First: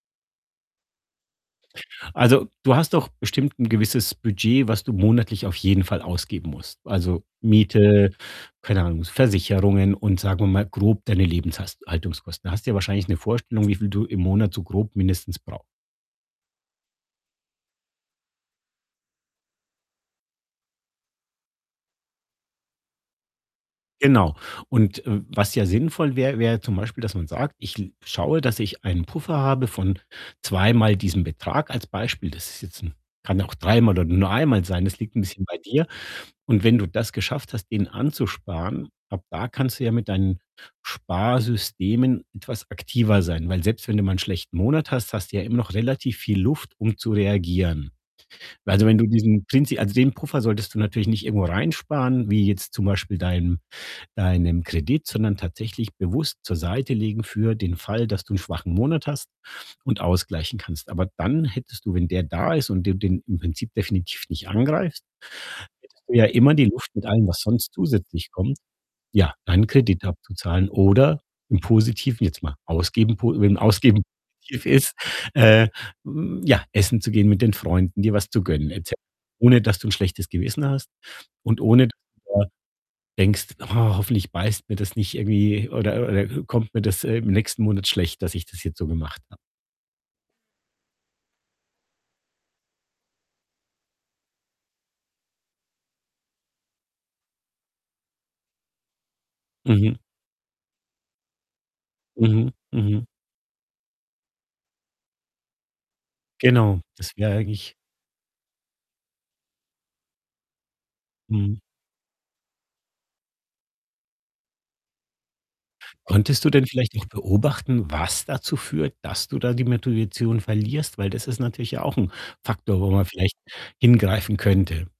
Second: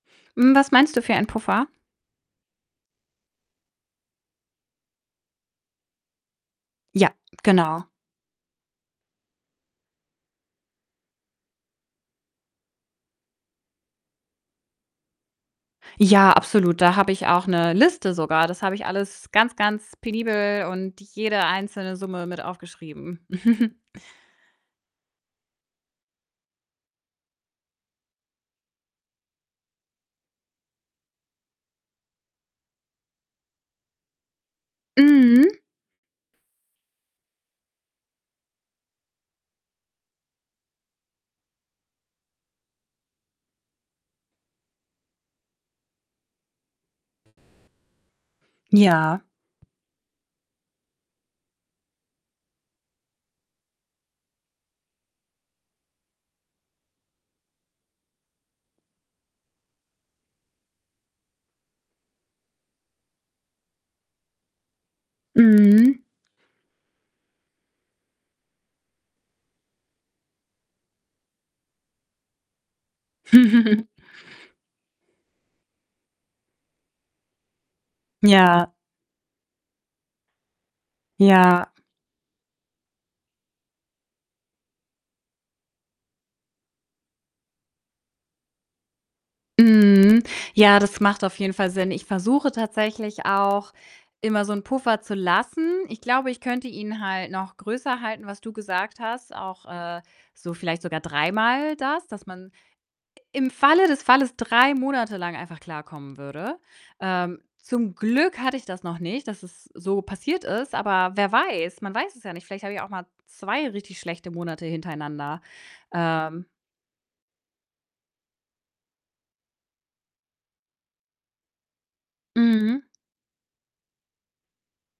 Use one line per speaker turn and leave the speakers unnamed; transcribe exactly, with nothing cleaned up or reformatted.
Hm, was meinst du für ein Puffer?
Also, du hast doch bestimmt 'n gewisses Budget, was du monatlich auf jeden Fall ausgeben musst.
Ja,
Also,
genau.
Miete, keine Ahnung, S Versicherungen und sagen wir mal grob deine Lebenshast Haltungskosten. Hast ja wahrscheinlich 'ne Vorstellung, wie viel du im Monat so grob mindestens brau
Ja, absolut, da habe ich auch 'ne Liste sogar. Das habe ich alles ganz, ganz penibel und jede einzelne Summe mit aufgeschrieben.
Genau, und, äh, was ja sinnvoll wär, wär zum Beispiel, dass man sagt: „Ich l ich schaue, dass ich einen Puffer habe von zweimal diesem Betrag“, als Beispiel. Das ist jetzt 'n kann auch dreimal oder nur einmal sein, das liegt 'n bisschen bei
Mhm.
dir. Und wenn du das geschafft hast, den anzusparen, ab da kannst du ja mit deinen Sparsystemen etwas aktiver sein, weil selbst wenn du mal 'n schlechten Monat hast, hast ja immer noch relativ viel Luft, um zu reagieren. Also, wenn du
Ja.
diesen Prinzi also, den Puffer solltest du natürlich nicht irgendwo reinsparen, wie jetzt zum Beispiel deinem deinem Kredit, sondern tatsächlich bewusst zur Seite legen für den Fall, dass du 'n schwachen Monat hast und ausgleichen kannst. Aber dann hättest du, wenn der da ist und du den im Prinzip definitiv nicht angreift,
Mhm.
hättest du ja immer die Luft mit allem, was sonst zusätzlich kommt, ja, deinen Kredit abzuzahlen oder im Positiven jetzt mal ausgeben po wenn Ausgeben positiv ist, äh, hm, ja, essen zu gehen, mit den Freunden, dir was zu gönnen
Ja.
et cet ohne dass du 'n schlechtes Gewissen hast und
Ja.
ohne [unintelligible] denkst: „Oh, hoffentlich beißt mir das nicht irgendwie oder oder kommt mir das im nächsten Monat schlecht, dass ich das jetzt so gemacht habe.”
Mhm. Ja, das macht auf jeden Fall Sinn. Ich versuche tatsächlich auch, immer so 'n Puffer zu lassen. Ich glaube, ich könnte ihn halt noch größer halten, was du gesagt hast, auch,
Mhm.
äh, so vielleicht sogar dreimal das, dass
Mhm,
man
mhm.
im Falle des Falles drei Monate lang einfach klarkommen würde.
Genau, das wäre
Ähm,
eigentlich
zum Glück hatte ich das noch nicht, dass es so passiert ist, aber wer
Mhm.
weiß, man weiß es ja nicht. Vielleicht habe ich auch mal zwei richtig schlechte Monate hintereinander.
Konntest
Ähm
du denn vielleicht noch beobachten, was dazu führt, dass du da die Metoition verlierst? Weil, das ist natürlich ja auch 'n Faktor,
Mhm.
wo man vielleicht hingreifen könnte.